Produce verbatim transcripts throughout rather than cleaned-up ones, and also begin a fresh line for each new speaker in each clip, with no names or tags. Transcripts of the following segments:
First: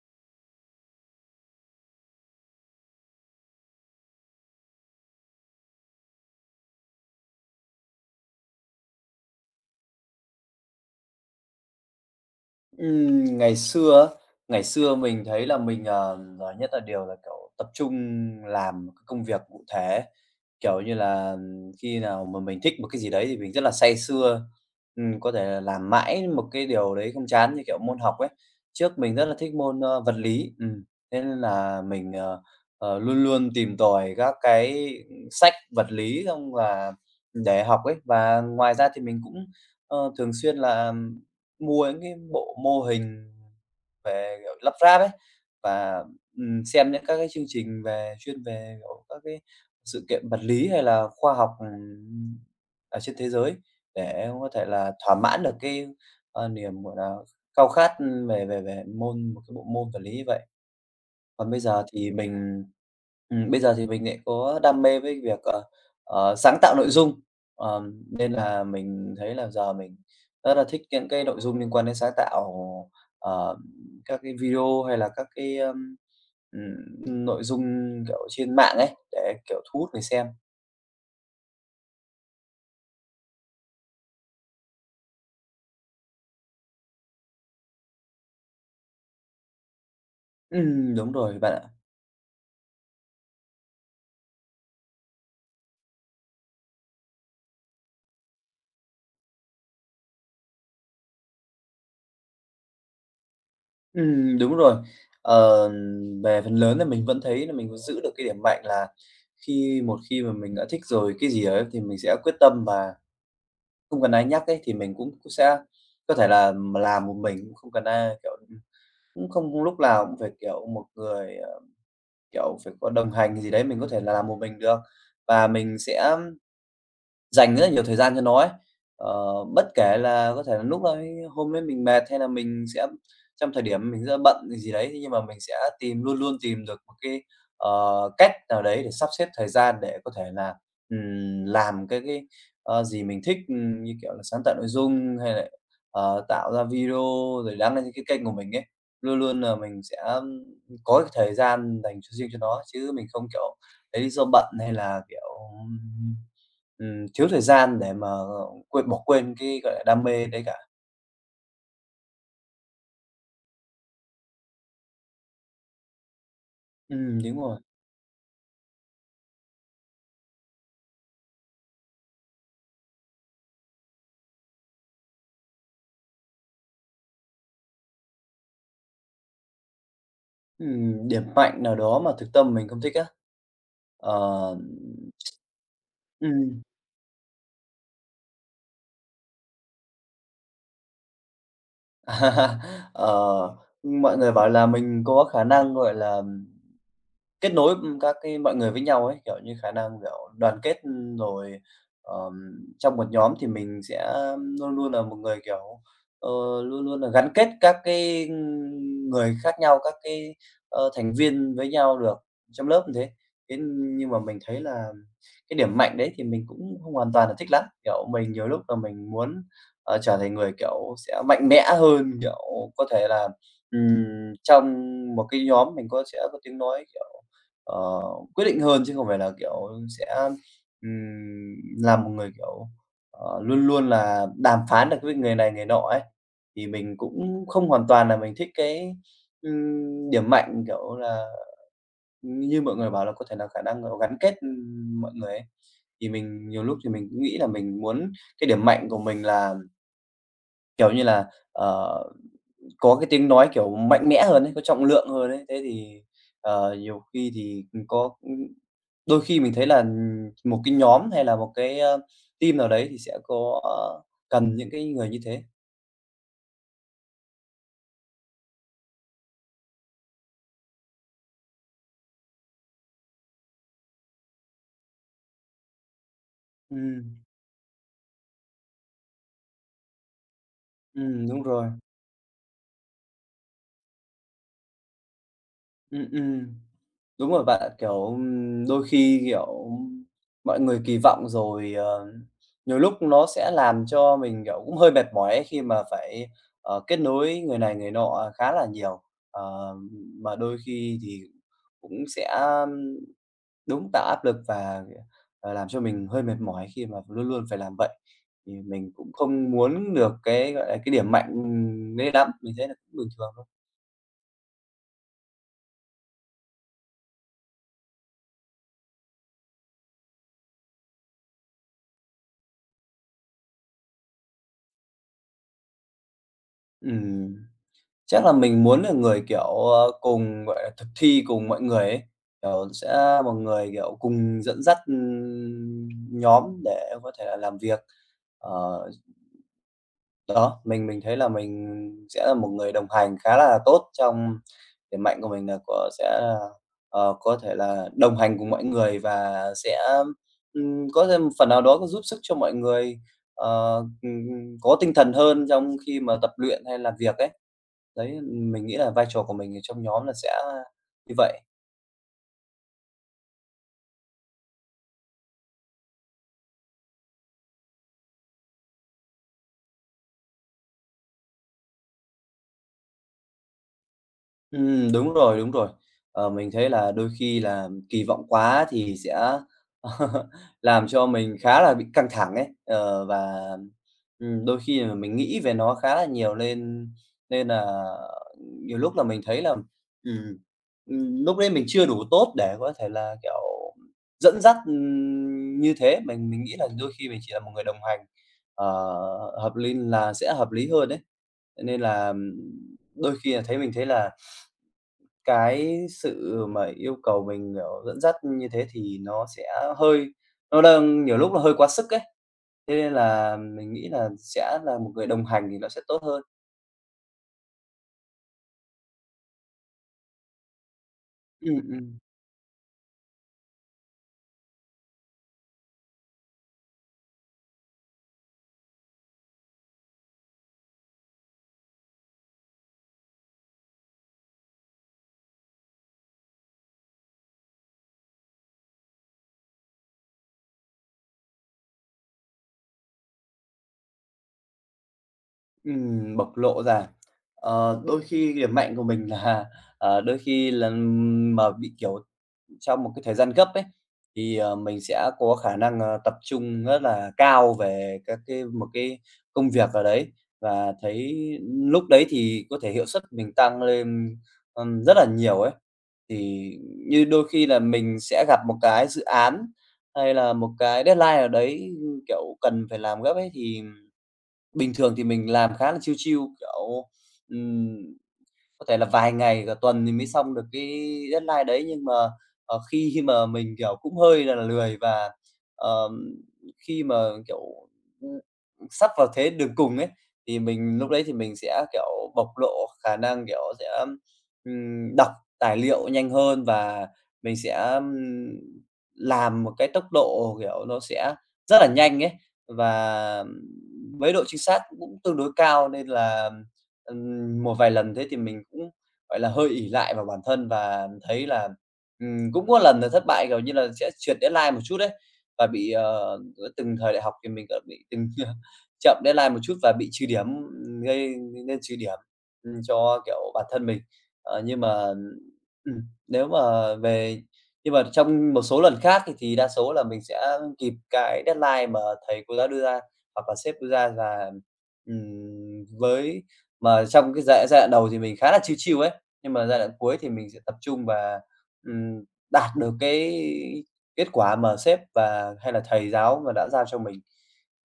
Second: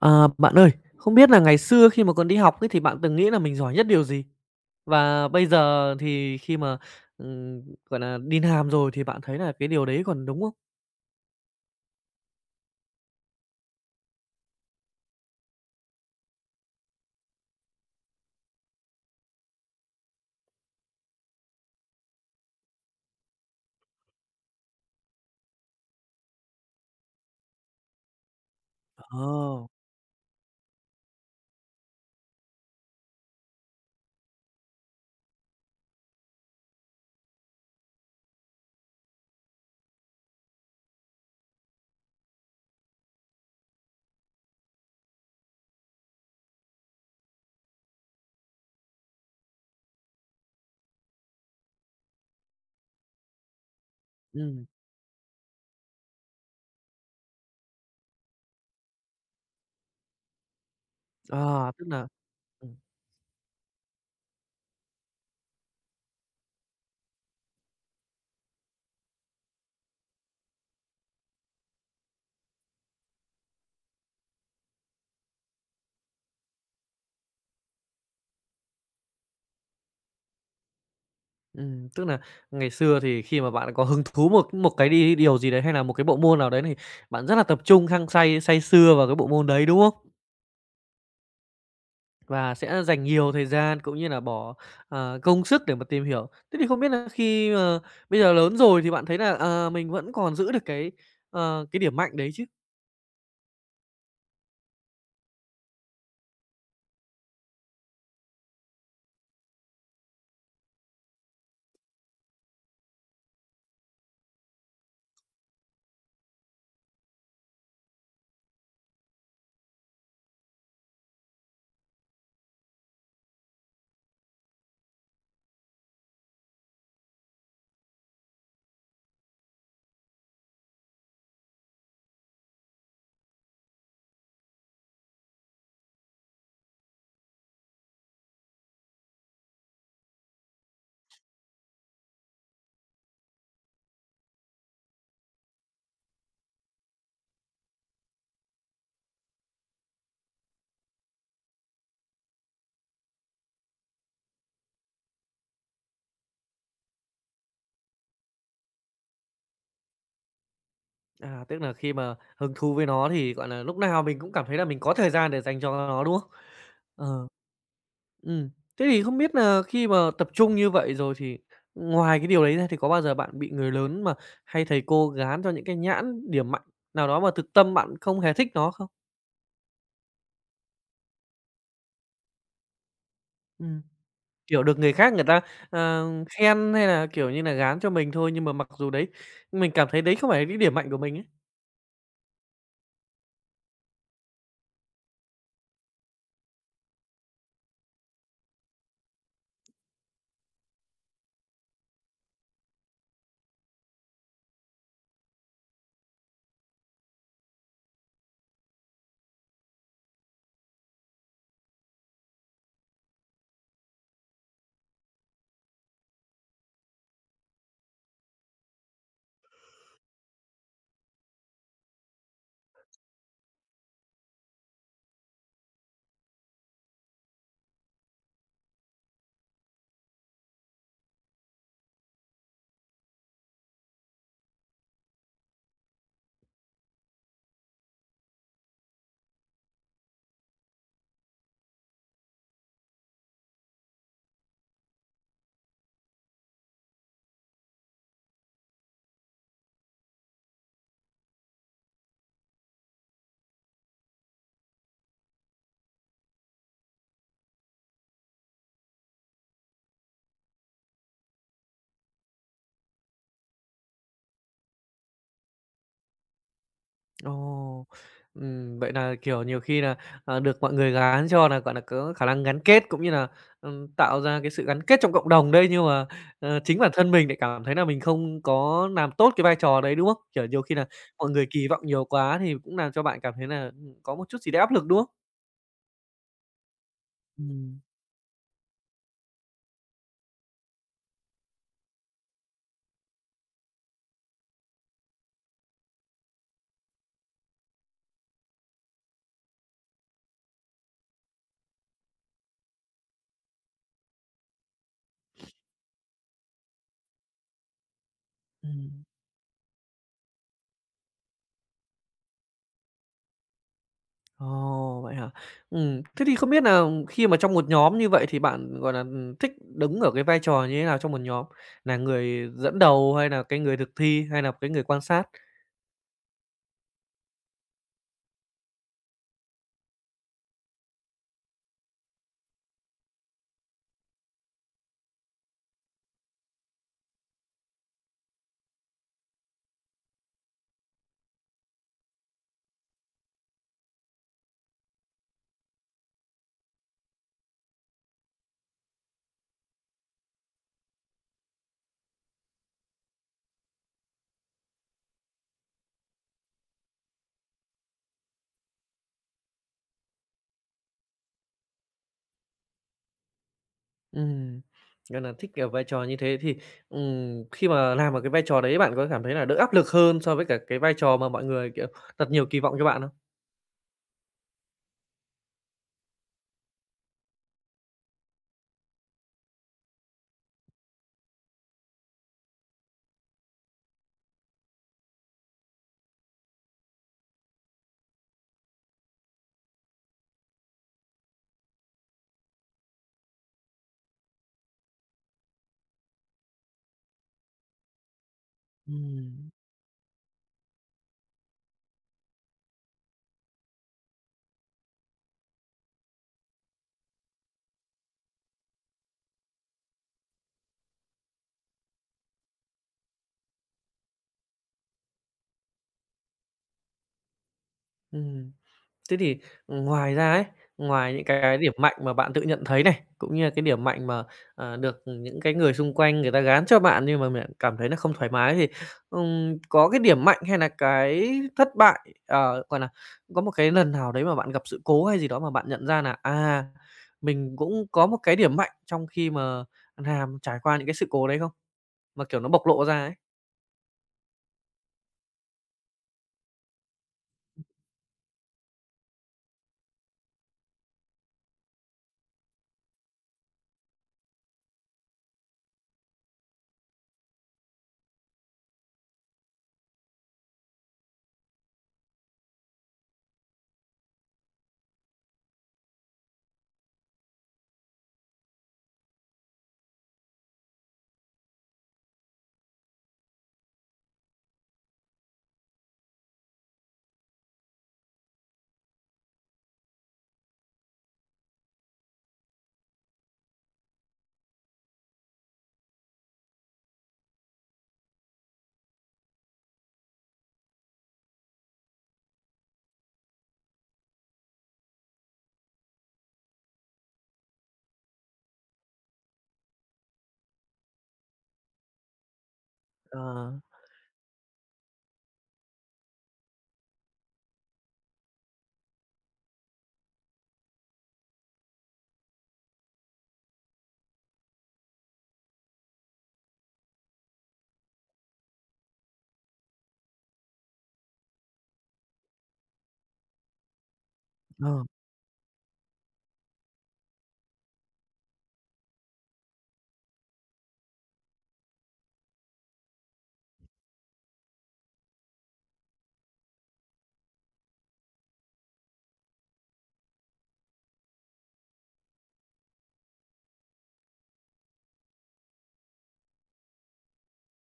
À, bạn ơi, không biết là ngày xưa khi mà còn đi học ấy thì bạn từng nghĩ là mình giỏi nhất điều gì? Và bây giờ thì khi mà, ừm, gọi là đi làm rồi thì bạn thấy là cái điều đấy còn đúng không?
Ừm, ngày xưa á, ngày xưa mình thấy là mình, ờ, giỏi nhất là điều là, kiểu, tập trung làm một cái công việc cụ thể. Kiểu như là, ừm, khi nào mà mình thích một cái gì đấy thì mình rất là say sưa, ừm, có thể là làm mãi một cái điều đấy không chán, như kiểu môn học ấy. Trước mình rất là thích
Ồ.
môn, ơ, vật lý, ừm, thế nên là mình, ờ, ờ, luôn luôn tìm tòi các cái sách vật lý xong là để học ấy. Và ngoài ra thì mình cũng, ờ, thường xuyên là mua những cái bộ mô hình về, kiểu, lắp ráp ấy, và, ừm, xem những các cái chương trình về chuyên về, kiểu, các cái sự kiện vật lý hay là khoa học, ừm, ở trên thế giới để em có thể
Ừm.
là thỏa mãn được cái, ờ, niềm, gọi là, khao khát, về về về môn một cái bộ môn vật lý như vậy. Còn bây
À.
giờ
tức là,
thì mình
ừm,
ừm, bây giờ thì mình lại có đam mê với việc, ờ, ờ, sáng tạo nội dung, ờm, nên là mình thấy là giờ mình rất là thích những cái nội dung liên quan đến sáng tạo, ờ, các cái video hay là các cái, ưm, ừm, nội dung, kiểu, trên mạng ấy, để, kiểu, thu hút người xem.
ừm, tức là ngày xưa thì khi mà bạn có hứng thú một một cái đi điều gì đấy hay là một cái bộ môn nào đấy thì bạn rất là tập trung, hăng say, say sưa vào cái bộ môn đấy, đúng không?
Ừm, đúng rồi bạn ạ.
Và sẽ dành nhiều thời gian cũng như là bỏ, ờ, công sức để mà tìm hiểu. Thế thì không biết là khi mà bây giờ lớn rồi thì bạn thấy là, à, mình vẫn còn giữ được cái, ờ, cái điểm mạnh đấy chứ?
Ừm, đúng rồi. Ờ, về phần lớn là mình vẫn thấy là mình vẫn giữ được cái điểm mạnh là khi một khi mà mình đã thích rồi cái gì ấy thì mình sẽ quyết tâm và không cần ai nhắc ấy, thì mình cũng cũng sẽ có thể là m làm một mình, cũng không cần ai, kiểu, ừm, cũng không lúc nào cũng phải, kiểu, một người, ờ, kiểu, phải có đồng hành gì đấy, mình có thể là làm một mình được. Và mình sẽ dành rất là nhiều thời gian cho nó ấy. Ờ, Bất kể là có thể là lúc đấy hôm đấy mình mệt hay là mình sẽ trong thời điểm mình rất bận gì đấy, thế nhưng mà mình sẽ tìm luôn luôn tìm được một cái, ờ, cách nào đấy để sắp xếp thời gian để có thể là, ừm, làm cái cái, ờ, gì mình thích, ừm, như kiểu là sáng tạo nội dung hay là, ờ, tạo ra video rồi đăng lên cái kênh của mình ấy. Luôn luôn là mình sẽ có cái thời gian dành cho riêng cho nó chứ mình không, kiểu, lấy lý do bận hay là, kiểu Ừm, thiếu thời gian để mà ờ, quên bỏ quên cái, gọi là, đam mê đấy cả.
À, tức là khi mà hứng thú với nó thì, gọi là, lúc nào mình cũng cảm thấy là mình có thời gian để dành cho nó, đúng không?
Ừm,
Ờ.
đúng rồi.
Ừm, Thế thì không biết là khi mà tập trung như vậy rồi thì ngoài cái điều đấy ra thì có bao giờ bạn bị người lớn mà hay thầy cô gán cho những cái nhãn điểm mạnh nào đó mà thực tâm bạn không hề thích nó không?
Ừm, điểm mạnh nào đó mà thực tâm mình không thích á?
Ừm.
Ờ,
Kiểu, được người khác người ta, ờ,
ừm,
khen hay là, kiểu như là, gán cho mình thôi, nhưng mà mặc dù đấy mình cảm thấy đấy không phải là những điểm mạnh của mình ấy.
ờ, mọi người bảo là mình có khả năng, gọi là kết nối, các cái mọi người với nhau ấy, kiểu như, khả năng, kiểu, đoàn kết, ừm, rồi, ờm, trong một nhóm thì mình sẽ luôn luôn là một người, kiểu, ờ, luôn luôn là gắn kết các cái, người khác nhau, các cái, ờ, thành viên với nhau được trong lớp như thế. Thế nhưng mà mình thấy là cái điểm mạnh đấy thì mình cũng không hoàn toàn là thích lắm, kiểu, mình nhiều lúc là mình muốn, ờ, trở thành người, kiểu, sẽ mạnh mẽ hơn, kiểu, có thể là, ừm, trong một cái nhóm mình có sẽ có tiếng nói, kiểu Ờ, quyết định hơn chứ không phải là, kiểu, sẽ, ừm, là một người, kiểu, ờ, luôn luôn là đàm phán được với người này người nọ ấy. Thì mình cũng không hoàn toàn là mình thích cái, ừm, điểm mạnh, kiểu là, như mọi người bảo là có thể là khả năng là gắn kết, ừm, mọi người ấy. Thì mình nhiều lúc thì mình cũng nghĩ là mình muốn cái điểm mạnh của mình là, kiểu như là, ờ có cái tiếng nói, kiểu, mạnh mẽ hơn ấy, có trọng lượng hơn ấy. Thế thì, ờ, nhiều khi thì, có đôi khi mình thấy là, một cái nhóm hay là một cái, ơ, team nào đấy thì sẽ có ờ, cần những cái người như thế.
Ồ, ừm, vậy là kiểu, nhiều khi là ờ, được mọi người gán cho là gọi là có khả năng gắn kết cũng như là ừm, tạo ra cái sự gắn kết trong cộng đồng đây nhưng mà, ờ, chính bản thân
Ừm,
mình lại cảm thấy là mình không có làm tốt cái vai trò đấy, đúng không? Kiểu, nhiều khi là
ừm,
mọi
đúng
người
rồi.
kỳ vọng nhiều quá thì cũng làm cho bạn cảm thấy là ừm, có một chút gì đấy áp lực, đúng không?
Ừm, ừm. Đúng rồi bạn
Ừm,
kiểu, đôi khi, kiểu, mọi người kỳ vọng rồi, ờ, nhiều lúc nó sẽ làm cho mình, kiểu, cũng hơi mệt mỏi ấy khi mà phải, ờ, kết nối người này người nọ khá là nhiều. Ờ, mà đôi khi thì cũng sẽ đúng tạo áp lực và, ờ, làm cho mình hơi mệt mỏi khi mà luôn luôn phải làm vậy. Thì mình
ừm.
cũng không muốn được cái, gọi là, cái điểm mạnh, ừm, đấy lắm, mình thấy là cũng bình thường thôi.
Ồ, vậy hả? Ừm, thế thì không biết là khi mà trong một nhóm như vậy thì bạn, gọi là thích đứng ở cái vai trò như thế nào trong một nhóm? Là người dẫn đầu hay là cái người thực thi hay là cái người quan sát?
Ừm. Chắc là mình muốn là người, kiểu, ờ, cùng, gọi là, thực thi cùng mọi người ấy, kiểu, sẽ một người, kiểu, cùng dẫn dắt, ừm, nhóm để có thể là làm việc. Ờ, Đó, mình mình thấy là mình sẽ là một người đồng hành khá là tốt trong điểm mạnh của mình là có sẽ là, ờ, có thể là đồng hành cùng mọi người và sẽ, ừm, có thêm phần nào đó có giúp sức cho mọi người, ờ, ừm, có tinh thần hơn trong khi mà tập luyện hay làm việc ấy. Đấy, mình nghĩ là vai trò của mình ở trong nhóm là sẽ như vậy.
Ừm, gọi nà thích ở vai trò như thế thì, ừm, khi mà làm ở cái vai trò đấy bạn có cảm thấy là đỡ áp lực hơn so với cả cái vai trò mà mọi người, kiểu, đặt nhiều kỳ vọng cho bạn không?
Ừm, đúng rồi, đúng rồi. Ờ, mình thấy là đôi khi là kỳ vọng quá thì sẽ làm cho mình khá là bị căng thẳng ấy, ờ, và, ừm, đôi khi là mình nghĩ về nó khá là nhiều nên nên là nhiều lúc là mình thấy là, ừm, ừm, lúc đấy mình chưa đủ tốt để có thể là, kiểu, dẫn dắt, ừm, như thế. Mình mình nghĩ là đôi khi mình chỉ là một người đồng hành, ờ,
Ừm.
hợp lý là sẽ hợp lý hơn đấy. Nên là ừm, đôi khi là thấy mình thấy là cái sự mà yêu cầu mình, kiểu, dẫn dắt như thế thì nó sẽ hơi nó đang nhiều lúc là hơi quá sức ấy, thế nên là mình nghĩ là sẽ là một người đồng hành thì nó sẽ tốt hơn.
Ừm. Thế thì ừ, ngoài ra ấy, ngoài những cái
Ừm,
điểm mạnh
ừm,
mà bạn tự nhận thấy này, cũng như là cái điểm mạnh mà, ờ, được những cái người xung quanh người ta gán cho bạn nhưng mà bạn cảm thấy là không thoải mái thì, ừm, có cái điểm mạnh hay là cái thất bại, ờ, gọi là, có một cái lần nào đấy mà bạn gặp sự cố hay gì đó mà bạn nhận ra là, à, mình cũng có một cái điểm mạnh trong khi mà làm trải qua những cái sự cố đấy không? Mà, kiểu, nó bộc lộ ra ấy.
ừm, bộc lộ ra. Ờ, đôi khi điểm mạnh của mình là, ờ, đôi khi là mà bị, kiểu trong một cái thời gian gấp ấy, thì, ờ, mình sẽ có khả năng, ờ, tập trung rất là cao về các cái một cái công việc ở đấy và thấy lúc đấy thì có thể hiệu suất mình tăng lên, ừm, rất là nhiều ấy. Thì như đôi khi là mình sẽ gặp một cái dự án hay là một cái deadline ở đấy, kiểu, cần phải làm gấp ấy, thì bình thường thì mình làm khá là chiêu chiêu kiểu, có thể là vài ngày, cả tuần thì mới xong được cái deadline đấy, nhưng mà, ờ, khi mà mình, kiểu, cũng hơi là lười và, ờm, khi mà, kiểu, sắp vào thế đường cùng ấy, thì mình lúc đấy thì mình sẽ, kiểu, bộc lộ khả năng, kiểu, sẽ, ừm, đọc tài liệu nhanh hơn và mình sẽ, ừm, làm một cái tốc độ, kiểu, nó sẽ rất là nhanh ấy, và
Ờ,
với độ chính xác cũng tương đối cao nên là Ừm, một vài lần thế thì mình cũng, gọi là, hơi ỷ lại vào bản thân và thấy là, ừm, cũng có lần là thất bại, kiểu như là, sẽ trượt deadline một chút đấy và bị, ờ, giữa từng thời đại học thì mình đã bị từng chậm deadline một chút và bị trừ điểm, gây nên trừ điểm, ừm, cho, kiểu, bản thân mình. Ờ, nhưng
ờ.
mà, ừm, nếu mà về nhưng mà trong một số lần khác thì thì đa số là mình sẽ kịp cái deadline mà thầy cô giáo đưa ra hoặc là sếp đưa ra và, ừm, với mà trong cái giai giai đoạn đầu thì mình khá là chill chill ấy, nhưng mà giai đoạn cuối thì mình sẽ tập trung và, ừm, đạt được cái kết quả mà sếp và hay là thầy giáo mà đã giao cho mình.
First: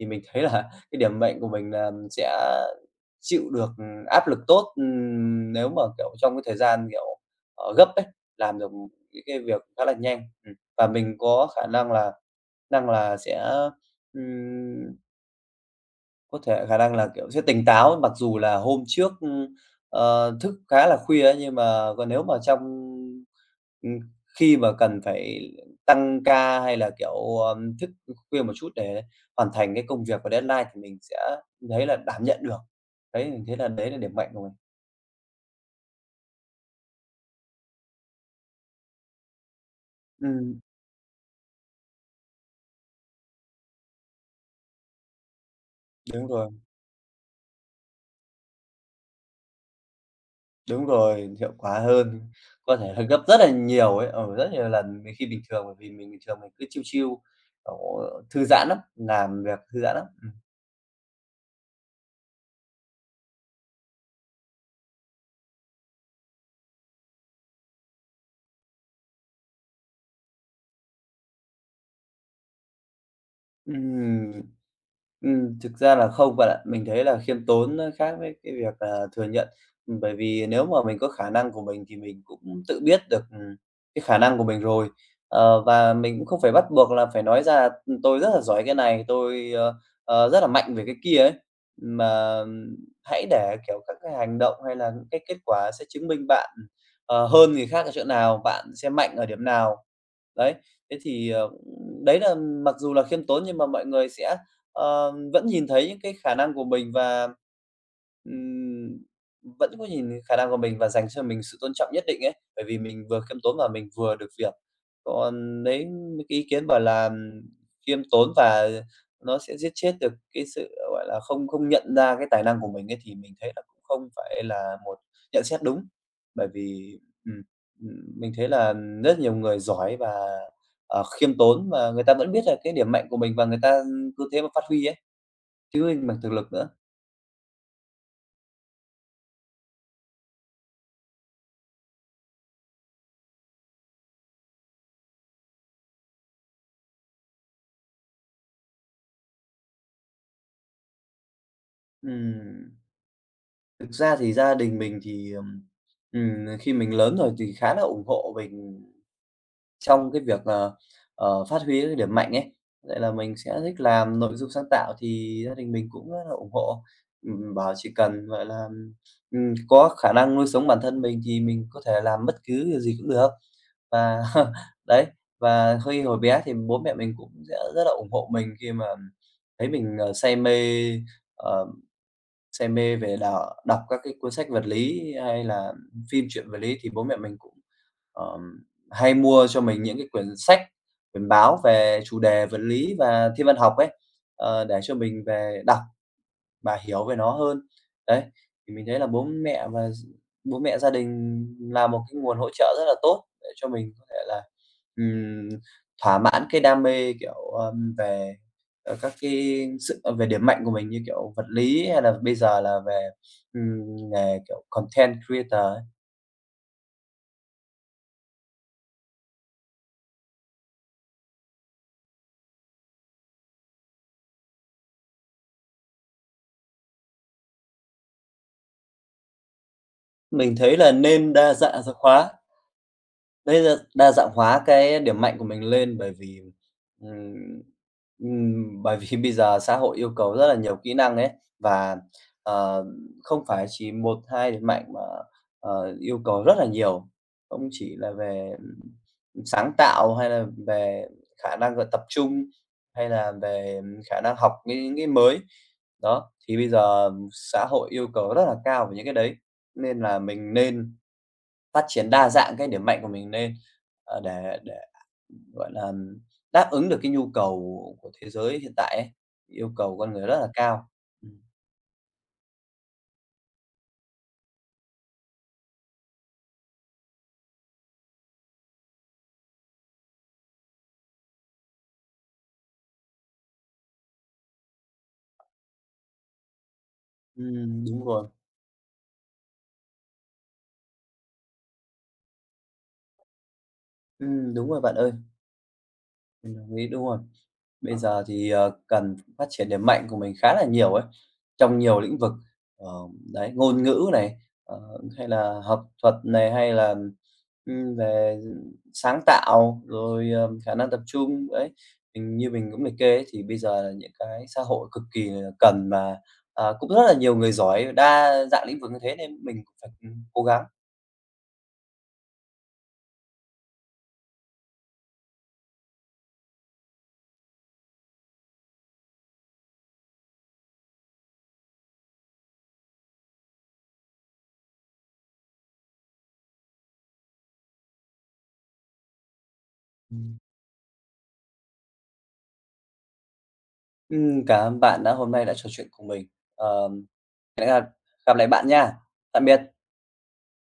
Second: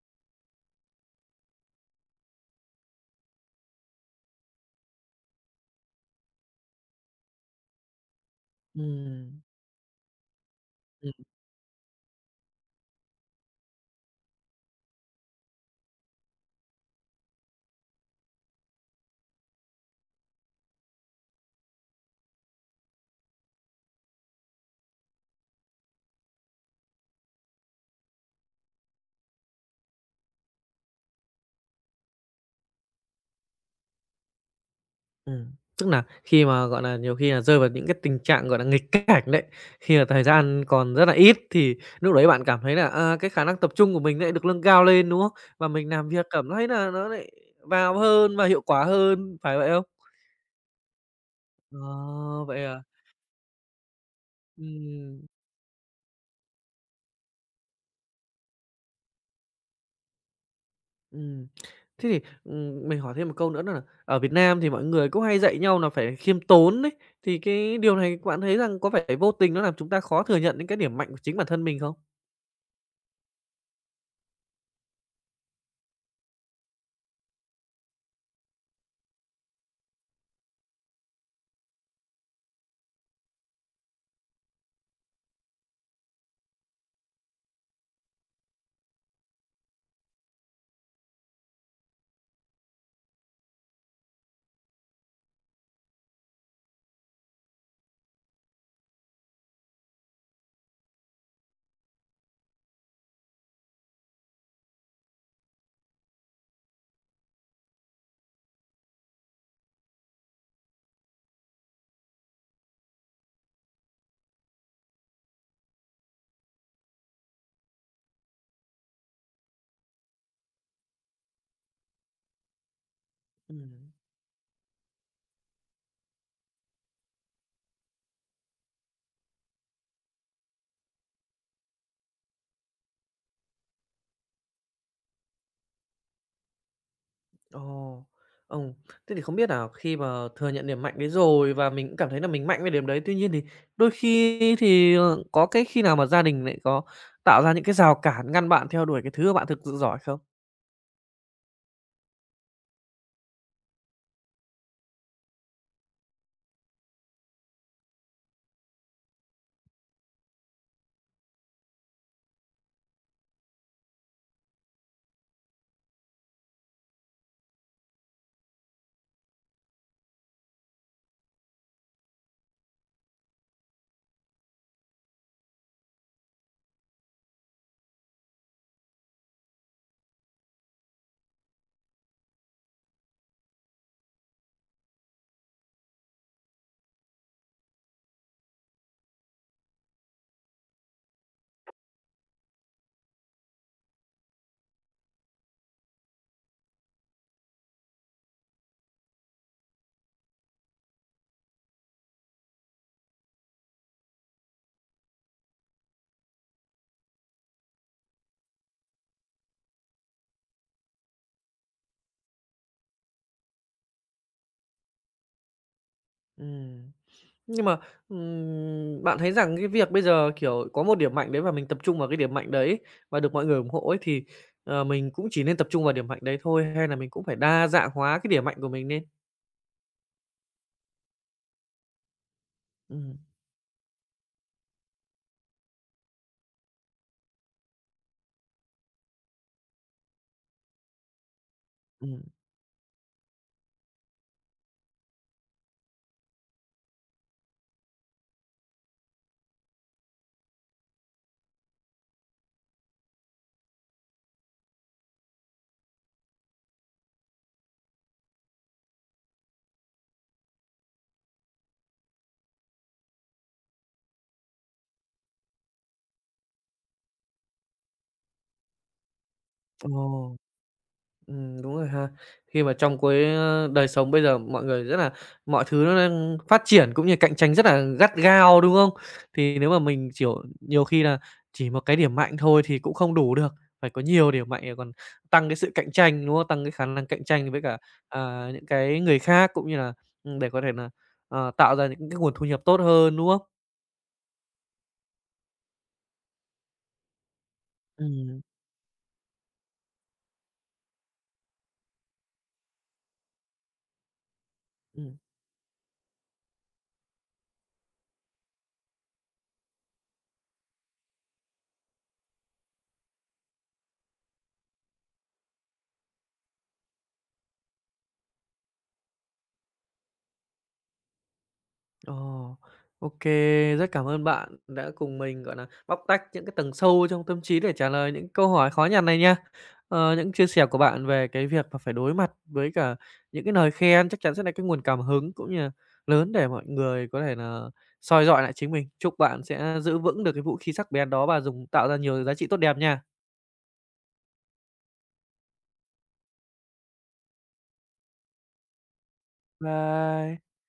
Thì mình thấy là cái điểm mạnh của mình là mình sẽ chịu được, ừm, áp lực tốt, ừm, nếu mà, kiểu, trong cái thời gian, kiểu, ờ, gấp ấy, làm được những cái
Ừm.
việc khá là nhanh, ừm, và
Ừm.
mình có khả năng là năng là sẽ, ừm có thể khả năng là, kiểu, sẽ tỉnh táo mặc dù là hôm trước, ưm, ờ, thức khá là khuya ấy, nhưng mà còn nếu mà trong ừm, khi mà cần phải tăng ca hay là, kiểu, ờm, thức khuya một chút để hoàn thành cái công việc và deadline thì mình sẽ thấy là đảm nhận được. Đấy, mình thấy là đấy là điểm mạnh của mình.
Ừm, tức nà khi mà, gọi nà, nhiều khi là rơi vào những cái tình trạng, gọi nà, nghịch cảnh đấy, khi mà thời
Ừm,
gian còn rất là ít thì núc đấy bạn cảm thấy là, à, cái khả năng tập trung của mình nại được nâng cao lên, đúng không? Và mình làm
đúng
việc
rồi,
cảm thấy nà nó nại vào hơn và hiệu quả hơn, phải vậy không?
đúng rồi, hiệu quả hơn,
Ờ, vậy
có
à?
thể là gấp rất là nhiều ấy, ở rất nhiều lần khi
Ừm,
bình thường, bởi vì mình bình thường mình cứ chiêu chiêu kiểu, thư giãn lắm, làm việc thư giãn lắm.
ừm. Thế thì, ừm, mình hỏi thêm một câu nữa đó nà ở Việt Nam thì mọi người cũng hay dạy nhau nà phải khiêm tốn đấy, thì cái điều này bạn thấy rằng có phải vô tình nó làm chúng ta khó thừa nhận những cái điểm mạnh của chính bản thân mình không?
Ừm. Ừm, thực ra là không bạn ạ. Mình thấy là khiêm tốn nó khác với cái việc là thừa nhận. Ừm, bởi vì nếu mà mình có khả năng của mình thì mình cũng tự biết được, ừm, cái khả năng của mình rồi. Ờ, và mình cũng không phải bắt buộc là phải nói ra, ừm, tôi rất là giỏi cái này, tôi, ờ, ờ, rất là mạnh về cái kia ấy, mà, ừm, hãy để, kiểu, các cái hành động hay là những cái kết quả sẽ chứng minh bạn, ờ, hơn người khác ở chỗ nào, bạn sẽ mạnh ở điểm nào. Đấy, thế thì, ờ, đấy là mặc dù là khiêm tốn nhưng mà mọi người sẽ, ờ, vẫn nhìn thấy những cái khả năng của mình và, ừm, vẫn có nhìn khả năng của mình và dành cho mình sự tôn trọng nhất định ấy, bởi vì mình vừa khiêm tốn và mình vừa được việc. Còn đấy mấy cái ý kiến bảo là ừm, khiêm tốn và nó sẽ giết chết được cái sự, gọi là, không không nhận ra cái tài năng của mình ấy, thì mình thấy là cũng
Ừm.
không phải là một nhận xét đúng. Bởi vì ừm. Ừm, mình thấy là rất nhiều người giỏi và, ờ, khiêm tốn và người ta vẫn biết là cái điểm mạnh của mình và người ta cứ thế mà phát huy ấy, chứ không bằng thực lực nữa.
Ồ, ồ, thế thì không biết là khi mà thừa nhận điểm mạnh đấy rồi và mình cũng cảm thấy là mình mạnh về điểm đấy, tuy nhiên thì đôi khi thì, ờ, có cái khi nào mà gia đình lại có tạo ra những cái rào cản ngăn bạn theo đuổi cái thứ mà bạn thực sự giỏi không?
Ừm, thực ra thì gia đình mình thì, ừm, ừm, khi mình lớn rồi thì khá là ủng hộ mình trong cái việc, là ờ, phát huy cái điểm mạnh ấy. Vậy là mình sẽ thích làm nội dung sáng tạo thì gia đình mình cũng rất là ủng hộ, ừm, bảo chỉ cần, gọi là, ừm, có khả năng nuôi sống bản thân mình thì mình có thể làm bất cứ điều gì cũng được. Và đấy, và khi hồi bé thì bố mẹ mình cũng sẽ rất là ủng hộ mình khi mà thấy mình, ờ, say mê, ờ, say mê về đò đọc các cái cuốn sách vật lý hay là phim truyện vật lý thì bố mẹ mình cũng, ờm, hay mua cho mình những cái quyển sách, quyển báo về chủ đề vật lý và thiên văn học ấy, ờ, để cho mình về đọc bà hiểu về nó hơn. Đấy, thì mình thấy là bố mẹ và gi bố mẹ gia đình là một cái nguồn hỗ trợ rất là tốt để cho mình có thể là, ừm, thỏa mãn cái đam mê, kiểu, ờm, về, ờ, các cái sự ờ, về điểm mạnh của mình như kiểu vật lý hay là bây giờ là về, ừm, nghề, kiểu, content creator ấy.
Ừm, nhưng mà, ừm, bạn thấy rằng cái việc bây giờ, kiểu, có một điểm mạnh đấy và mình tập trung vào cái điểm mạnh đấy và được mọi người ủng hộ ấy, thì, ờ, mình cũng chỉ nên tập trung vào điểm mạnh đấy thôi hay là mình cũng phải đa dạng hóa cái điểm mạnh của mình lên?
Mình thấy là nên đa dạng ra khóa.
Ừ.
Bây giờ đa dạng hóa cái điểm mạnh của mình lên bởi vì, ừm, ừm, bởi vì bây giờ xã hội yêu cầu rất là nhiều kỹ năng ấy, và,
ừm,
ờ, không phải chỉ một hai điểm mạnh mà, ờ, yêu cầu rất là nhiều, không chỉ là về, ừm, sáng tạo hay là về khả năng là tập trung, hay là về khả năng học những cái mới. Đó, thì bây giờ xã hội yêu cầu rất là cao về những cái đấy, nên là mình nên phát triển đa dạng cái điểm mạnh của mình lên, ờ, để để, gọi là, đáp ứng được cái nhu cầu của thế giới hiện tại ấy, yêu cầu con người
ồ.
rất là cao. Ừm,
Ừm, đúng rồi ha. Khi mà trong cái, ơ, đời sống bây giờ mọi người rất là mọi thứ nó đang phát triển cũng như cạnh tranh rất là gắt gao, đúng không? Thì nếu mà mình, kiểu, nhiều khi là chỉ một cái điểm mạnh thôi thì cũng không đủ được, phải có nhiều điểm mạnh để còn tăng cái sự cạnh tranh, đúng không? Tăng cái khả năng cạnh tranh với cả,
ừm, đúng rồi,
à, những cái người khác cũng như là, ừm, để có thể là ờ, tạo ra những cái nguồn thu nhập tốt hơn, đúng không?
ừm, đúng rồi bạn ơi, mình đồng ý, đúng rồi. Bây giờ
Ừm.
thì, ờ, cần phát triển điểm mạnh của mình khá là nhiều ấy, trong nhiều lĩnh vực, ờ, đấy, ngôn ngữ này, ờ,
Ừm.
hay là học thuật này, hay là, ừm, về sáng tạo, rồi, ờ, khả năng tập trung, đấy. Mình như mình cũng liệt kê ấy, thì bây giờ là những cái xã hội cực kỳ là cần mà, à, cũng rất là nhiều người giỏi, đa dạng lĩnh vực như thế nên mình cũng phải, ừm, cố gắng.
Ồ, ô rất cảm ơn bạn đã cùng mình, gọi là bóc tách những cái tầng sâu trong tâm trí để trả lời những câu hỏi khó nhằn này nha. Ờ, những chia sẻ của bạn về cái việc mà phải đối mặt với cả những cái lời khen chắc chắn sẽ là cái nguồn cảm hứng cũng như là lớn để mọi người có thể là soi dọi lại chính mình. Chúc bạn sẽ giữ vững được cái vũ khí sắc bén đó và dùng tạo ra nhiều giá trị tốt đẹp nha.
Ừm, cảm ơn bạn đã hôm nay đã trò chuyện cùng mình. Ờ, gặp lại bạn nha. Tạm biệt.
Bye.